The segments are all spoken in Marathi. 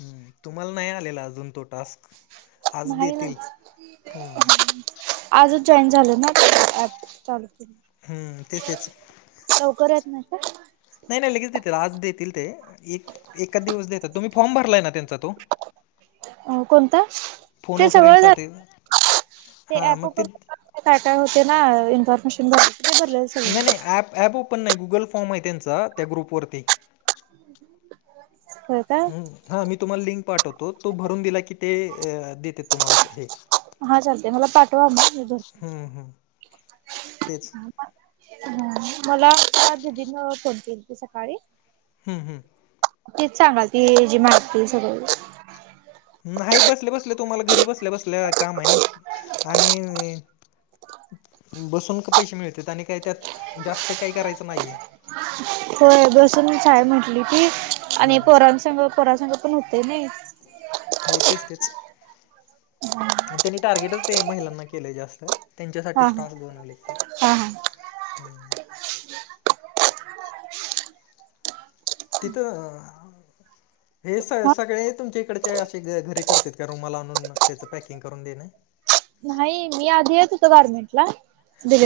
हम्म तुम्हाला नाही आलेला अजून तो टास्क? आज नाही ना. देतील हम्म आजच जॉईन झालो ना ऍप चालू हम्म तेच तेच. लवकर येत नाय का? नाही नाही लगेच देतात आज देतील ते एक एका दिवस देतात तुम्ही फॉर्म भरलाय ना त्यांचा तो? अह कोणता फोन ते अ सगळं फ्रेंडसाठी झालं ते हां ऍप मग ओपन [unintelligible] ते काय काय होते ना इन्फॉर्मेशन. [unintelligible] नाही नाही सगळं ऍप ऍप ओपन नाही गुगल फॉर्म आहे त्यांचा त्या ग्रुपवररती ह् होय का? हम्म हा मी तुम्हाला लिंक पाठवतो तो भरून दिला की ते अह दे त्यात तुम्हाला हे. चालतंय मला पाठवा हा मग मी का? भरते हम्म हम्म. तेच हा हम्म मला दीदीनं फोन केलती सकाळी हम्म हम्म. तीच सांगती जी माहिती सगळ नाही बसले बसले तुम्हाला घरी बसल्या बसल्या काम आहे ना आणि बसून का पैसे मिळत्यात आणि काय त्यात जास्त काही करायचं नाहीये होय बसून साय म्हंटली ती आणि हम्म पोरांसग पोरासग पण होते नाही हो तेच तेच त्यांनी टार्गेटच ते महिलांना केलंय जास्त त्यांच्यासाठी हा हा स्टॉक घेऊन आलेत ते हा हा तिथं हे स हा सगळे तुमच्या इकडचे असे घ घरी करते का रुमाला आणून त्याचं पॅकिंग करून देणं. नाही मी आधी येत होत गारमेंटला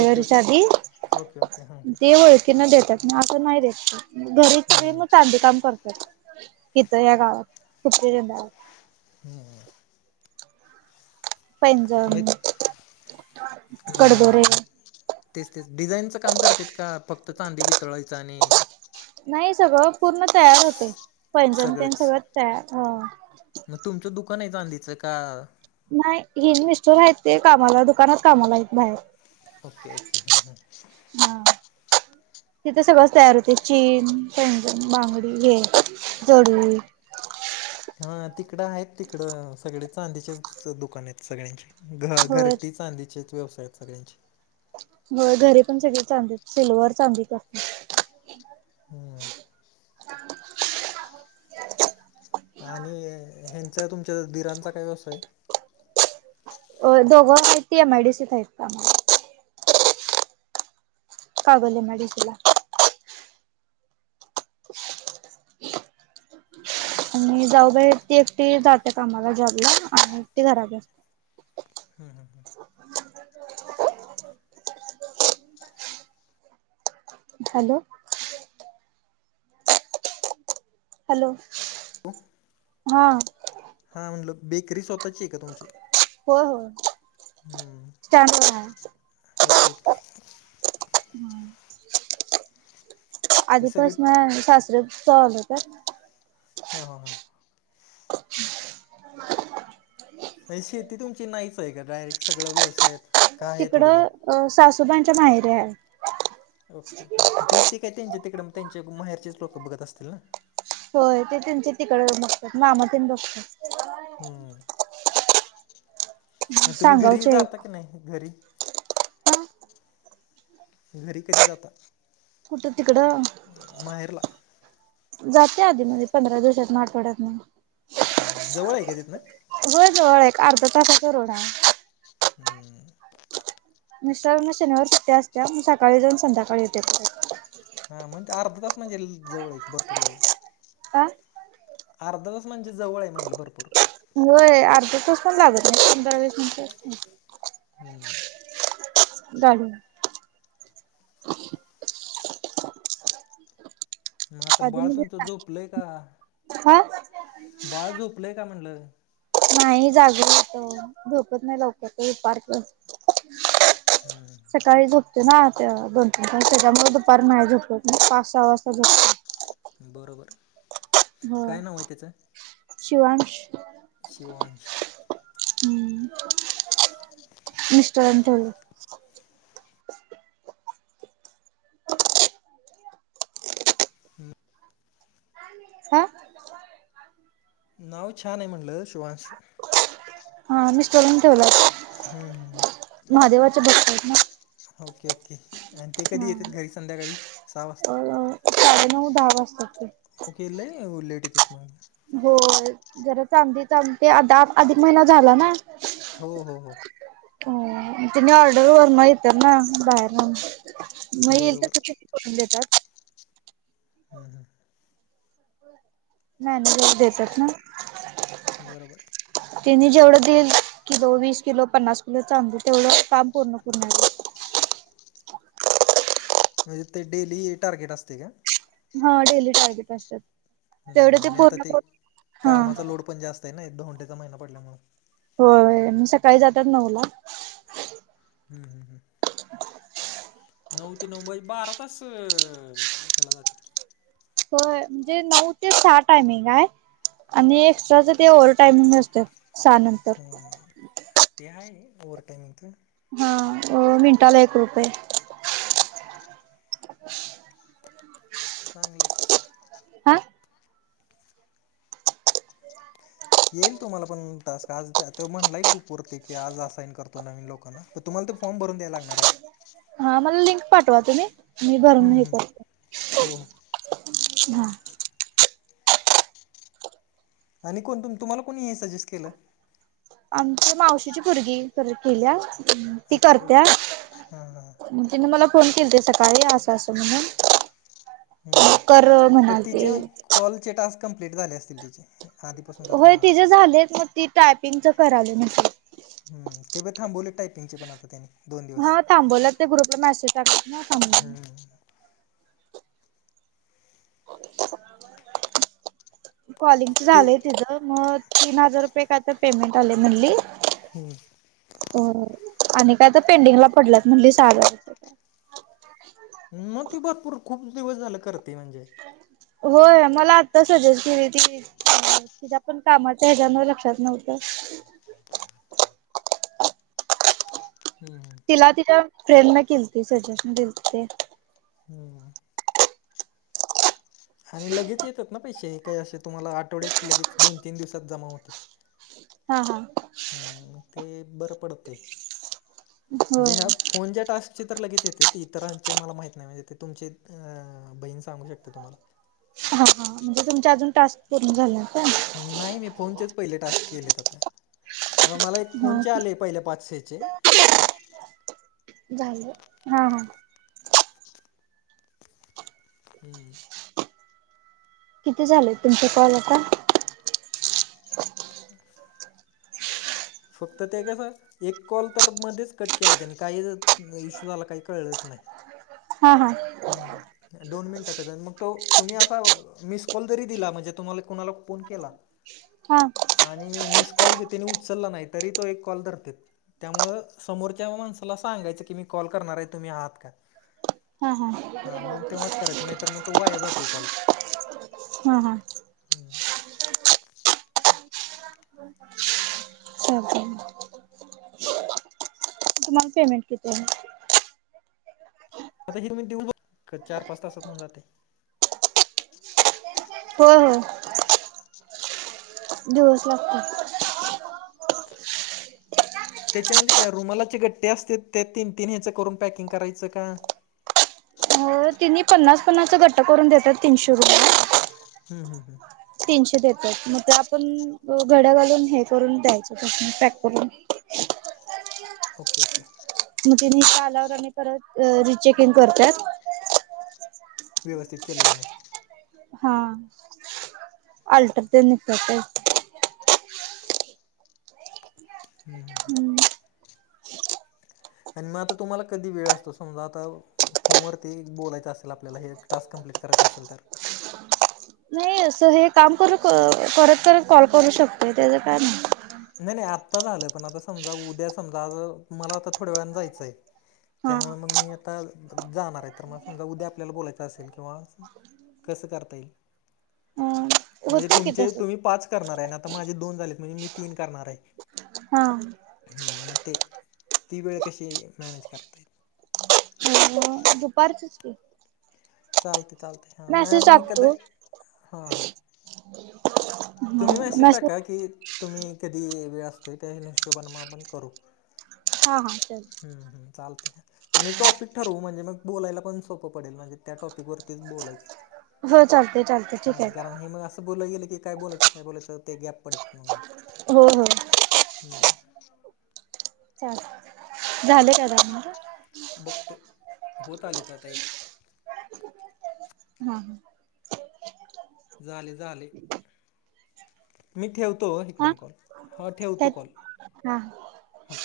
ओके ओके आधी [unintelligible] ओके ओके हां त्यांना देतात म असं नाही देत घरी हां मग चांदी काम करतात हित या गावात [unintelligible] ह मी पैंजम कडदोरे हां तेच तेच डिझाईनचं काम करत्यात का फक्त चांदी वितळायचं आणि नाही सगळं पूर्ण तयार होते पैजण त्यानं सगळंच सगळं तयार ह तुमचं दुकान आहे चांदीच का नाही हे मिस्टर आहेत ते कामाला दुकानात कामाला आहेत बाहेर ओके ओके हा हा. तिथे सगळंच तयार होते चेन, पैजण, बांगडी हे जोडवी हा तिकडं आहेत तिकडं सगळे चांदीचे दुकान आहेत सगळ्यांचे घ होय घरटी चांदीचेच व्यवसाय आहेत सगळ्यांचे हो घरी पण सगळे चांदीत सिल्वर चांदीच असते. हम्म. आणि ह्यांचा तुमच्या दिरांचा काय व्यवसाय आहे. दोघं टी एम आय डीसी आहेत कामला. कागले म तला आणि जाऊबा ती एकटी जाते कामाला जॉब ला आणि ती घरातते हम् हम हम. हॅलो! हॅलो! हो. हा. हा म्हणलं बेकरी स्वतःची आहे का तुमची.. हो हो. हम् ओके ओके. हे सगळी आधीपासन सास्रचा आलं होत.. हा हा ह. नाही शेती तुमची नाहीच आहे का डायरेक्ट सगळं व्यवसायत. तिकडं सासूबांच्या माहेरे आहे. ओके ओके ते काय त्यांचे तिकडें मग त्यांचे माहेरचेच लोकं बघत असतील ना. होय ते त्यांचे तिकड बघतात मामात बघतात. हम्म मग तुम्ही घरी सांगावचे जाता आहेत. की नाही घरी. हा घरी कधी जातात. खुठं तिकडं. माहेरला. जाते आधीमध्ये पंधरा दिवसात म आठवाड्यात मग. जवळ आहे काय तिथ ना हो जवळ एक अर्धा तासाचा रोड आहे. हम्म. मिस्टर म शनिवार सुट्या असत्या मग सकाळी जाऊन संध्याकाळी येत. हा म्हणजे अर्ध तास म्हणजे जवळ एक भरपूर जवळ. का? अर्धा तास म्हणजे जवळ आहे म्हटलं भरपूर. हो अर्ध्या तास पण लागत नाही पंधरा वीस मिनंट. हम्म. जाडी. मग आता आधी बाळ मी तुमचं झोपलय का, हा बाळ झोपलंय का म्हणलं. नाही जाग होत झोकत नाही लवकत पारकर.. हम्म. सकाळी झुपते ना दोन तीन त्याच्यामुळे दुपार नाही झपत पाच सहा वाजता झपत बरोबर. हो काय नाव आहे त्याचं? शिवांश. शिवांश हम्म मिस् तंतल. हम हा नाव छान आहे म्हणलं शिवांश. हा मी स्टोलन बोलतो. हम्म हम् भक्त आहेत ओके ओके. आणि ते कधी ना येतात घरी संध्याकाळी सहा वाजता? हा साडे नऊ दहा वाजता. ओके इ ल ललेट येत म मागे हो जरा चांगली चांलते आ अधिक महिना झाला ना हो हो हो हो तिने ऑर्डर वरण येतात ना बाहेरून मग येईल बरोबर. तसं टेनि करून देतात. हम् हम नाही नाही ल देतात ना बरोबर तिने जेवढं देईल किलो वीस किलो पन्नास किलो चांू तेवढं काम पूर्ण पूर्ण म्हणजे ते डेली टार्गेट असते का? हा डेली टार्गेट असतात. तेवढे हम् आणि आता ते पूर्ण हा कामाचा लोड पण जास्त आहे ना एक दोंटेचा महिना पडल्यामुळे होय मग सकाळी जातात नऊला. हम् हम् हम नऊ ते नऊ बाज बारा तास हे्याला जातील. की. होय म्हणजे नऊ ते चहा टायमिंग आहे. आणि एक्स्ट्राचं ते ओवर टाइमिंग नसतय सहा नंतर ते आहे ओवर्हवर टायमिंगचं हा मिनटाला एक रुपये. [unintelligible] चांगलकी. हा येईल तुम्हाला पण तास्क आज तो म्हणलाय ग्रुपवरती की आज असाईन करतो नवीन लोकांना प तुम्हाला ते फॉर् भरून द्या लाणार आ ते हा मला लिंक पाठवा तुम्ही मी भरून हम्म हे हम्म. करत हो हो हा. आणि कोण तुम्हाला कोणी हे सजेस्ट केलं. आमच्या मावशीची भरगी केल्या ती ओके करत्या. ओके. हां हां म्हणजे मला फोन केली ते सकाळी असं असं म्हणून हम्म कर पण म्हणाते. तिचे कॉलचे टास्क कं्प्लीट झाले असतील तचे हे होय तिच झालेत मग ती टायपिंगच करालोय म्हणली. हम् तेव्हा थांबवले टायपिंगचे पण आता त्यांनी हा थांबवला ते ग्रुपला मेसेज टाकत ना सां हम्म कॉलिंगच ते झालंय तिचं मग तीन हजार रुपये काय तर पेमेंट आलं म्हणली. हम्म हो आणि काय तर पेंडिंगला पडलंत म्हणली साल मग ते भरपूर खूप दिवस झालं करते म्हणजे होय मला आत्ता सजेस्ट केली ती तिच्या पण कामाच्या ह्याच्याानवर लक्षात नव्हतं. हम्म तिला तिच्या फ्रेंड न केल्ती सजेशन दिलं त ते. हम्म आणि लगेच येतात ना पैसे काही असे तुम्हाला आठवड्यात लगेच दोन तीन दिवसात जमा होते. हा हा हम्म ते बरं पडत हो म्हणजे ह्या कोण ज्या टास्कची तर लगेच येते त इतरांचे मला माहीत नाही म्हणजे ते तुमचे बहीण सांगू शकते तुम्हाला हा हा म्हणजे तुमच्या अजून टास्क पूर्ण झालं का? नाही मी फोनचेच पहिले टास्क केलेत आता अ मला एक हा फोनचे आले पहिले पाचशेचे. [inaudible] झाल हा- हा. हम्म. किती झालंय तुमचा कॉल आता ह [inaudible] फक्त ते कस? एक कॉल तर मध्येच कट केला त्यांनी काही इश्यू झाला काही कळलंच नाही. हम हा. हम् दोन मिनिटचा जा मग तो तुम्ही असा. मिस कॉल तरी दिला म्हणजे तुम्हाला कुणाला फोन केला. हा. आणि मिस कॉल घेते आणि उचलला नाही तरी तो एक कॉल धरते. त्यामुळ समोरच्या माणसाला सांगायचं की मी कॉल करणार आहे तुम्ही आहात का? हा हा. हा मग तेव्हाच करायचं नाही तर मग तो वाया जातोय कॉल. हम हा. चालतंय. तुम्हाला पेमेंट किती आहे. आताऊ चार पाच तासात होऊन जाते. हो हो. दिवस लागतात. त्याच्या म्हणजे काय रुमालाचे गट्टे असते ते तीन तीन ह्याचं करून पॅकिंग करायचं का? तिही पन्नास पन्नासचा घट्ट करून देतात तीनशे रुपये. हम् हम् हम्. तीनशे देतात म्ह आपण घड्या घालून हे करून द्यायचं त पॅक करून ओके ओके. मग तिने शालावर आणि परत रिचेक इन करतात. व्यवस्थित केले ग नाही. हा अल्टर ते नितते. हम हम ह. आणि मग आता तुम्हाला कधी वेळ असतो समजा आता फोनवरती बोलायचं असेल आपल्याला हे टास् कं्प्लीट करायचं असेल तर अस हे काम करू करत करत कॉल करू शकतोय त्याचं का नाही. नाही नाही आत्ता झालं पण आता समजा उद्या समजा आ मला आता थोड्या वेळान जायचं आहे. हा. त्यामुळे मग मी आता जाणार आहे तर मग समजा उद्या आपल्याला बोलायचं असेल किंवा कसं करता येईल. अ म्हणजे होतं की तुमचे तसं तुम्ही पाच करणार आहे आता माझे दोन झालेत म्हणजे मी तीन करणार आहे. हा. ह म तीिवेळ कशी मॅनेज करतायेत. दुपारचच के चालते चालते हा म आपण कध टाकतो हा हा. [unintelligible] तुम्ही मेसेज टाका कि तुम्ही कधी वेळ असतोय त्या हशोबान आपण करू. [unintelligible] हा हा. हम्म हम चालतेय. आणि टॉपिक ठरवू म्हणजे मग बोलायला पण सोपं पडेल म्हणजे त्या टॉपिक वरतीच बोलायचं. हो चालतंय- चालतंय ठीक हा आहे. कारण हे मग असं बोललं गे की काय बलायचं काय बोयं ते गॅप पडयचं मग ते हो हो. हम्म. चहा झालं का [unintelligible] बगतो होत आलेत आता एक हा हं झाले झाले. मी ठेवतो हा हीकडून कॉल हा ठेवतो त्यात कॉल हा हा